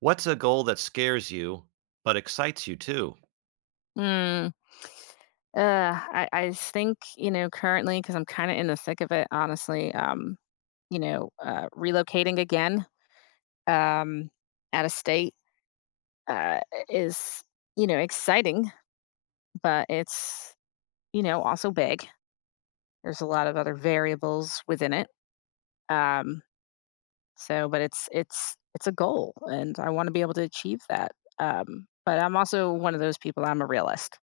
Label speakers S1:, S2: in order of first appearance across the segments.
S1: What's a goal that scares you, but excites you too?
S2: Mm. Uh, I think, currently because I 'cause I'm kinda in the thick of it, honestly. Relocating again, um, out of state, uh, is exciting, but it's also big. There's a lot of other variables within it, um, so but it's a goal, and I wanna be able to achieve that, but I'm also one of those people, I'm a realist,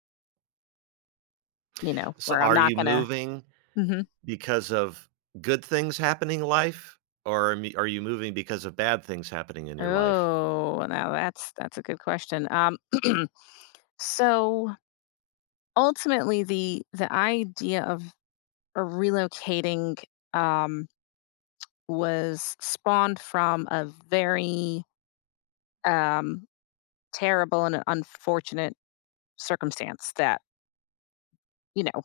S1: So
S2: where I'm
S1: are
S2: not
S1: you
S2: gonna
S1: moving
S2: Mhm.
S1: because of good things happening in life, or am are you moving because of bad things happening in your life?
S2: Oh, now that's a good question. So ultimately, the idea of relocating um, was spawned from a very um, terrible and unfortunate circumstance that you know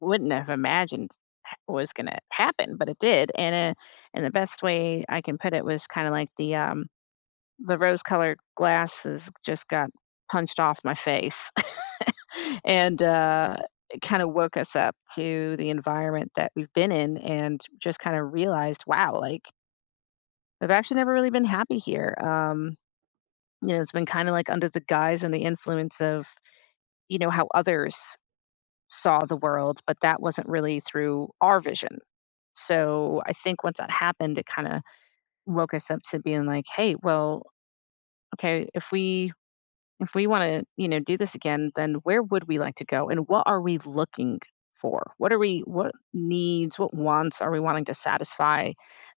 S2: wouldn't have imagined was going to happen, but it did. And the best way I can put it was kind of like the rose colored glasses just got punched off my face. and It kind of woke us up to the environment that we've been in, and just kind of realized, wow, like I've actually never really been happy here. It's been kind of like under the guise and the influence of, how others saw the world, but that wasn't really through our vision. So I think once that happened, it kind of woke us up to being like, hey, well, okay, if we want to do this again, then where would we like to go, and what are we looking for, what are we, what needs, what wants are we wanting to satisfy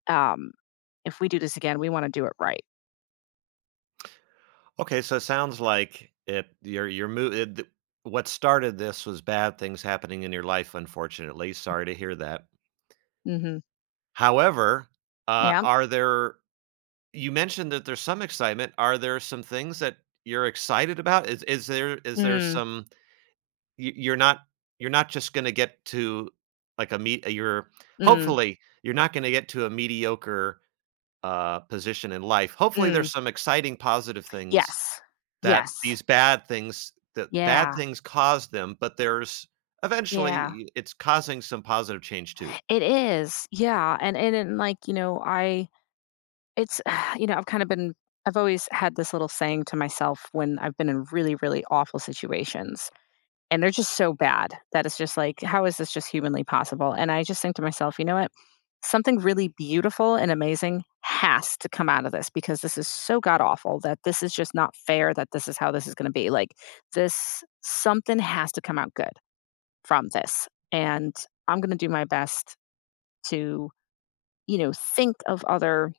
S2: um if we do this again, we want to do it right.
S1: Okay, so it sounds like it you're mo it th what started this was bad things happening in your life, unfortunately, sorry to hear that.
S2: Mm-hmm.
S1: However,
S2: Yeah.
S1: are there, you mentioned that there's some excitement, are there some things that you're excited about? Is there
S2: Mm.
S1: some, you you're not you're not just gonna get to like a meet you're,
S2: Mm.
S1: hopefully, you're not gonna get to a mediocre, position in life. Hopefully, there's
S2: Mm.
S1: some exciting positive things
S2: Yes.
S1: that
S2: Yes.
S1: these bad things,
S2: Yeah.
S1: cause them, but there's
S2: Yeah.
S1: eventually it's causing some positive change too.
S2: It is, yeah. And like, you know I it's I've kind of been, I've always had this little saying to myself when I've been in really, really awful situations. And they're just so bad that it's just like, how is this just humanly possible? And I just think to myself, you know what? Something really beautiful and amazing has to come out of this because this is so god awful that this is just not fair that this is how this is going to be. Like, something has to come out good from this. And I'm going to do my best to, think of other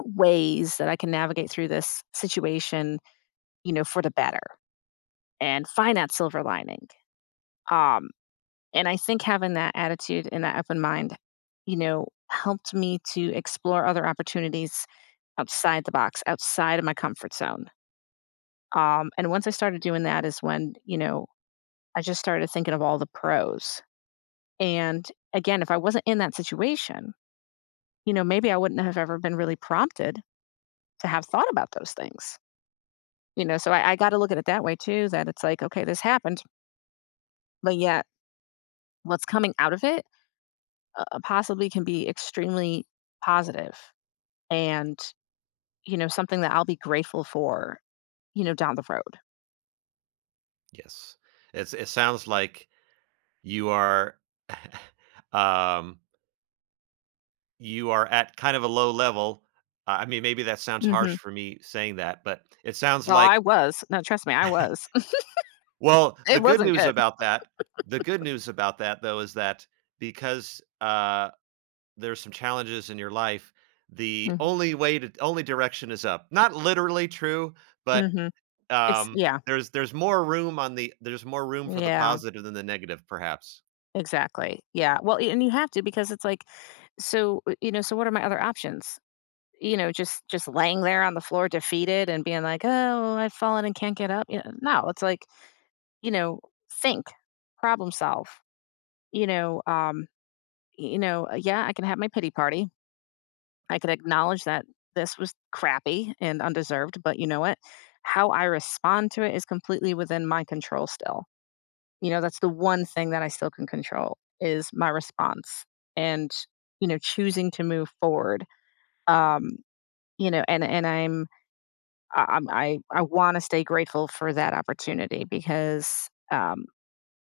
S2: ways that I can navigate through this situation, for the better, and find that silver lining. Um, And I think having that attitude and that open mind, helped me to explore other opportunities outside the box, outside of my comfort zone. And once I started doing that, is when, I just started thinking of all the pros. And again, if I wasn't in that situation, maybe I wouldn't have ever been really prompted to have thought about those things. You know, so I got to look at it that way too, that it's like, okay, this happened, but yet what's coming out of it, possibly can be extremely positive and, something that I'll be grateful for, down the road.
S1: Yes. It sounds like you are um, you are at kind of a low level. I mean, maybe that sounds
S2: Mhm.
S1: harsh for me saying that, but it sounds
S2: No, I
S1: like.
S2: was. No, trust me, I was.
S1: Well,
S2: It wasn't good.
S1: the good news about that, though, is that because, there's some challenges in your life, the
S2: Mm,
S1: only way to only direction is up. Not literally true, but,
S2: mhm. It's yeah.
S1: there's more room on the there's more room for the
S2: Yeah,
S1: positive than the negative, perhaps.
S2: exactly. Yeah. Well, and you have to because it's like, so, so what are my other options? You know, just laying there on the floor defeated and being like, "Oh, I've fallen and can't get up." You know, no, it's like, you know, think, problem solve, you know, um, yeah, I can have my pity party, I could acknowledge that this was crappy and undeserved, but you know what? How I respond to it is completely within my control still. You know, that's the one thing that I still can control is my response and, choosing to move forward. Um, and I want to stay grateful for that opportunity because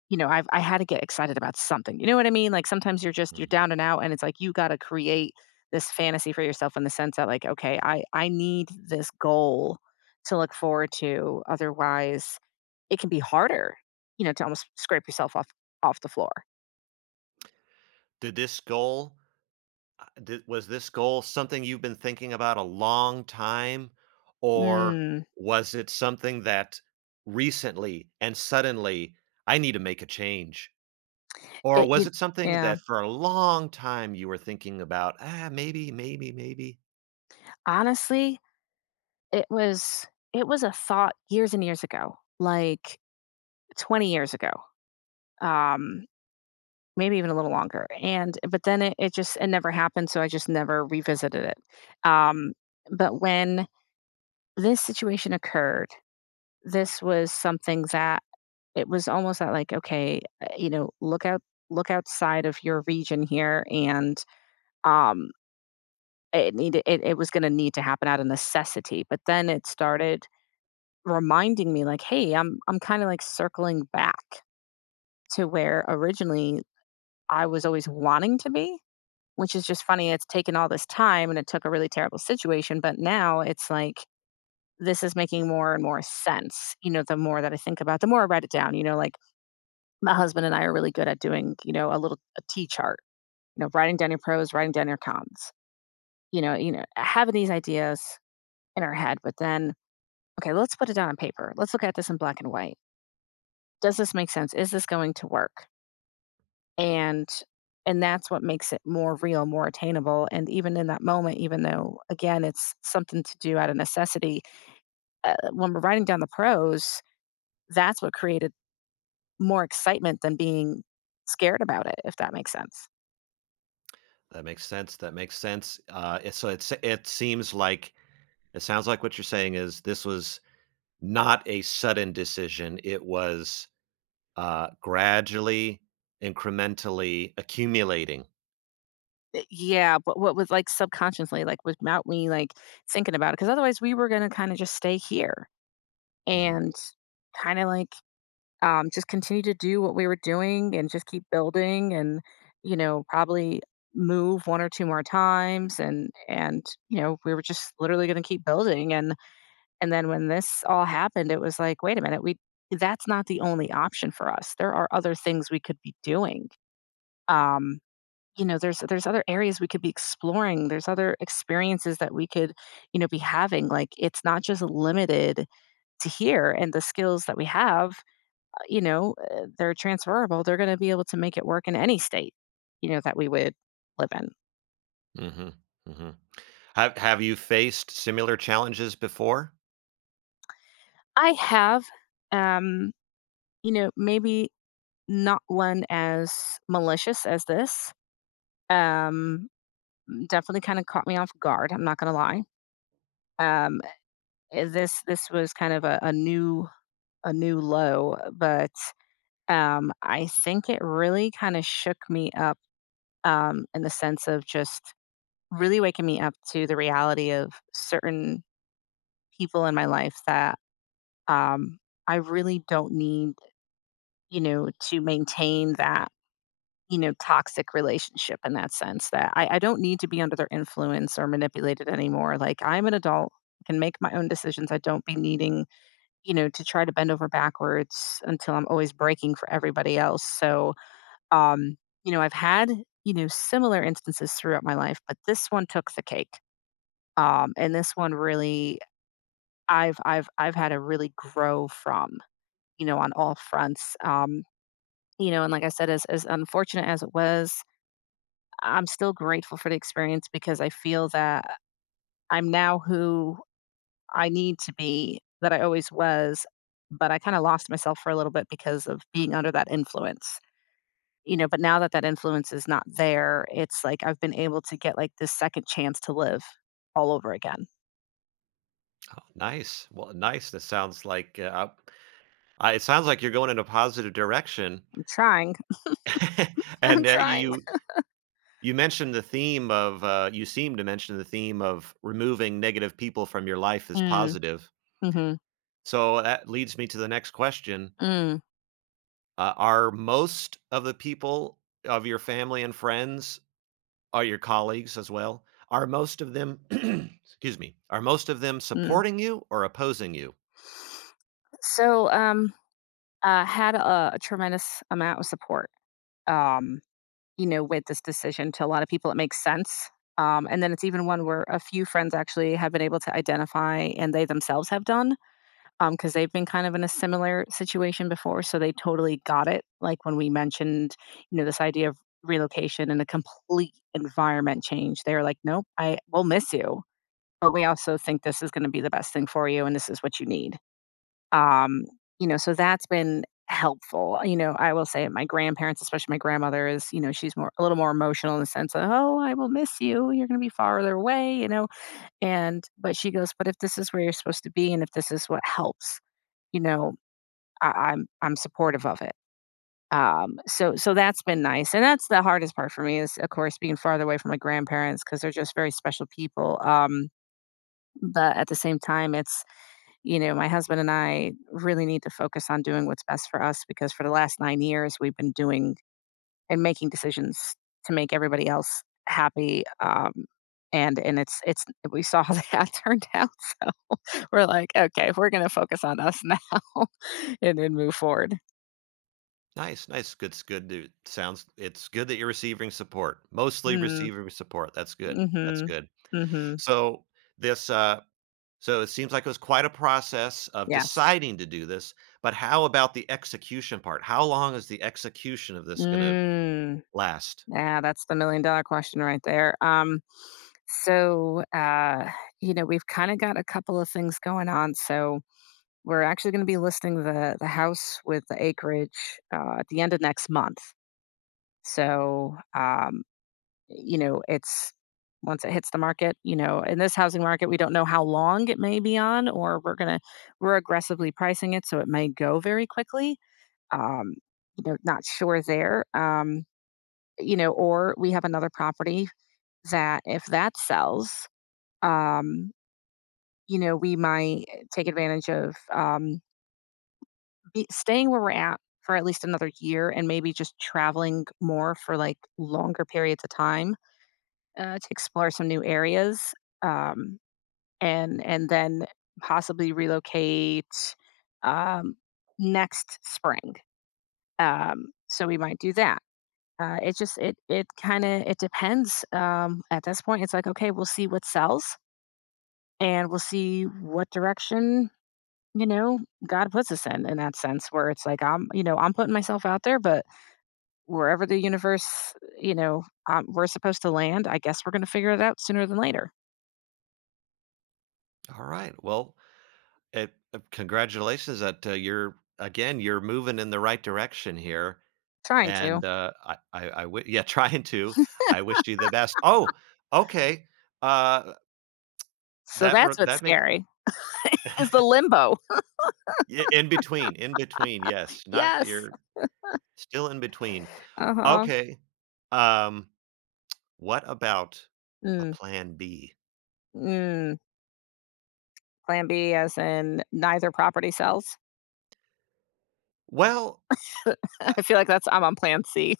S2: I had to get excited about something. You know what I mean? Like sometimes you're just you're
S1: Mhm.
S2: down and out, and it's like you got to create this fantasy for yourself in the sense that, like, okay, I need this goal to look forward to, otherwise it can be harder, to almost scrape yourself off the floor.
S1: Did this goal, did was this goal something you've been thinking about a long time, or
S2: Mm.
S1: was it something that recently and suddenly, "I need to make a change." Or
S2: It
S1: was
S2: you,
S1: it something
S2: yeah.
S1: that for a long time you were thinking about, "Ah, maybe, maybe, maybe."
S2: Honestly, it was it was a thought years and years ago, like 20 years ago. Um Maybe even a little longer, and but then it just it never happened, so I just never revisited it. Um, but when this situation occurred, this was something that it was almost that like, okay, look out, look outside of your region here, and um it needed it was gonna need to happen out of necessity. But then it started reminding me like, hey, I'm kind of like circling back to where originally I was always wanting to be. Which is just funny, it's taken all this time and it took a really terrible situation, but now it's like, this is making more and more sense, you know, the more that I think about, the more I write it down, you know, like, my husband and I are really good at doing, a little a T chart, writing down your pros, writing down your cons, you know, having these ideas in our head, but then, "Okay, let's put it down on paper. Let's look at this in black and white. Does this make sense? Is this going to work?" And and that's what makes it more real, more attainable, and even in that moment, even though, again, it's something to do out of necessity, when we're writing down the pros, that's what created more excitement than being scared about it, if that makes sense.
S1: That makes sense, that makes sense. It seems like, it sounds like what you're saying is this was not a sudden decision. It was, gradually, incrementally accumulating.
S2: Eh, yeah, but what was, like, subconsciously, like, without me, like, thinking about it? Because otherwise we were gonna kinda just stay here.
S1: Mhm,
S2: And kind of like just continue to do what we were doing and just keep building, and you know probably move one or two more times, and you know we were just literally going to keep building, and then when this all happened it was like, wait a minute, we that's not the only option for us. There are other things we could be doing, um you know, there's other areas we could be exploring, there's other experiences that we could, you know, be having, like it's not just limited to here, and the skills that we have, they're transferable. They're going to be able to make it work in any state, you know, that we would live in.
S1: mhm, mhm. Have you faced similar challenges before?
S2: I have, um, maybe not one as malicious as this. Um, Definitely kind of caught me off guard. I'm not going to lie. Um, this was kind of a new, a new low, but I think it really kind of shook me up, in the sense of just really waking me up to the reality of certain people in my life that, um, I really don't need, to maintain that, toxic relationship, in that sense that I don't need to be under their influence or manipulated anymore. Like I'm an adult, I can make my own decisions. I don't be needing, to try to bend over backwards until I'm always breaking for everybody else. So, um, you know, I've had, similar instances throughout my life, but this one took the cake. And this one really I've had to really grow from, you know, on all fronts. You know, and like I said, as unfortunate as it was, I'm still grateful for the experience because I feel that I'm now who I need to be, that I always was, but I kind of lost myself for a little bit because of being under that influence. You know, but now that that influence is not there, it's like I've been able to get like this second chance to live all over again.
S1: Oh, nice. Well, nice. That sounds like, I, it sounds like you're going in a positive direction.
S2: I'm trying. I'm
S1: And,
S2: trying.
S1: you, you mentioned the theme of, you seem to mention the theme of removing negative people from your life is
S2: Mm,
S1: positive.
S2: mm-hmm.
S1: So, that leads me to the next question.
S2: Mm,
S1: Are most of the people of your family and friends, are your colleagues as well, are most of them excuse me, are most of them
S2: mm.
S1: supporting you or opposing you?
S2: So, had a tremendous amount of support, um, you know, with this decision. To a lot of people, it makes sense. And then it's even one where a few friends actually have been able to identify, and they themselves have done, because they've been kind of in a similar situation before. So they totally got it. Like when we mentioned, this idea of relocation and a complete environment change, they are like, nope, I will miss you. But we also think this is going to be the best thing for you and this is what you need. Um, so that's been helpful. I will say my grandparents, especially my grandmother is, she's more a little more emotional in the sense of, "Oh, I will miss you. You're going to be farther away." And but she goes, "But if this is where you're supposed to be and if this is what helps, you know, I'm supportive of it." So that's been nice. And that's the hardest part for me is of course being farther away from my grandparents because they're just very special people. But at the same time, my husband and I really need to focus on doing what's best for us because for the last 9 years, we've been doing and making decisions to make everybody else happy, and it's we saw how that turned out, so we're like, "Okay, we're gonna focus on us now and then move forward."
S1: Nice, nice. Good s, good to sounds, it's good that you're receiving support. Mostly
S2: Mm,
S1: receiving support. That's good. That's
S2: mhm,
S1: good.
S2: mhm,
S1: So, this, uh, so it seems like it was quite a process of
S2: yes.
S1: deciding to do this, but how about the execution part? How long is the execution of this going to
S2: Mm,
S1: last?
S2: yeah, that's the million-dollar question right there, so, we've kinda got a couple of things going on. So we're actually gonna be listing the house with the acreage, at the end of next month. So, you know, it's once it hits the market, in this housing market, we don't know how long it may be on, or we're aggressively pricing it, so it may go very quickly. Um, Not sure there. Or we have another property that if that sells, um, we might take advantage of, be staying where we're at for at least another year and maybe just traveling more for like longer periods of time, to explore some new areas, um, and then possibly relocate, um, next spring, so we might do that. Uh, it just it it kind of it depends. At this point, it's like, okay, we'll see what sells and we'll see what direction you know god puts us in that sense where it's like I'm you know I'm putting myself out there, but wherever the universe, you know, we're supposed to land, I guess we're going to figure it out sooner than later.
S1: All right. Well, it, congratulations that, you're again you're moving in the right direction here,
S2: Trying to.
S1: and yeah, trying to. I wish you the best. Oh, okay. Uh,
S2: So
S1: that re-,
S2: that's what's
S1: that makes
S2: scary is the limbo.
S1: yeah, in between, in between. Yes, not
S2: Yes.
S1: you're still in between.
S2: Uh huh.
S1: Okay. Um, what about a
S2: Mm,
S1: plan B?
S2: mm. Plan B, as in neither property sells.
S1: Well, I
S2: I feel like that's I'm on Plan C.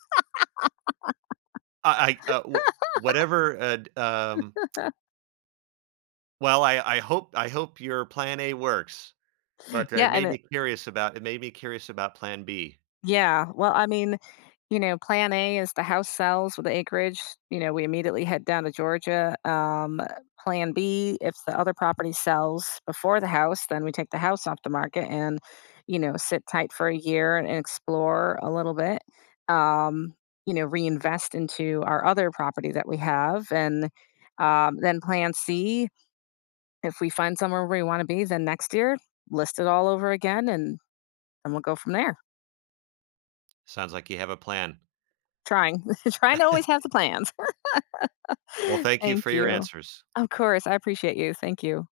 S1: I, wh whatever, d well, I hope your plan A works, but it
S2: Yeah,
S1: made me curious about, it made me curious about plan B.
S2: yeah. Well, I mean, plan A is the house sells with the acreage, we immediately head down to Georgia. Plan B, if the other property sells before the house, then we take the house off the market and, sit tight for a year and explore a little bit. Um, Reinvest into our other property that we have. And then plan C, if we find somewhere we want to be, then next year, list it all over again, and we'll go from there.
S1: Sounds like you have a plan.
S2: Trying, trying to always have the plans.
S1: Well, thank you
S2: Thank
S1: for your
S2: you.
S1: answers.
S2: Of course, I appreciate you. Thank you.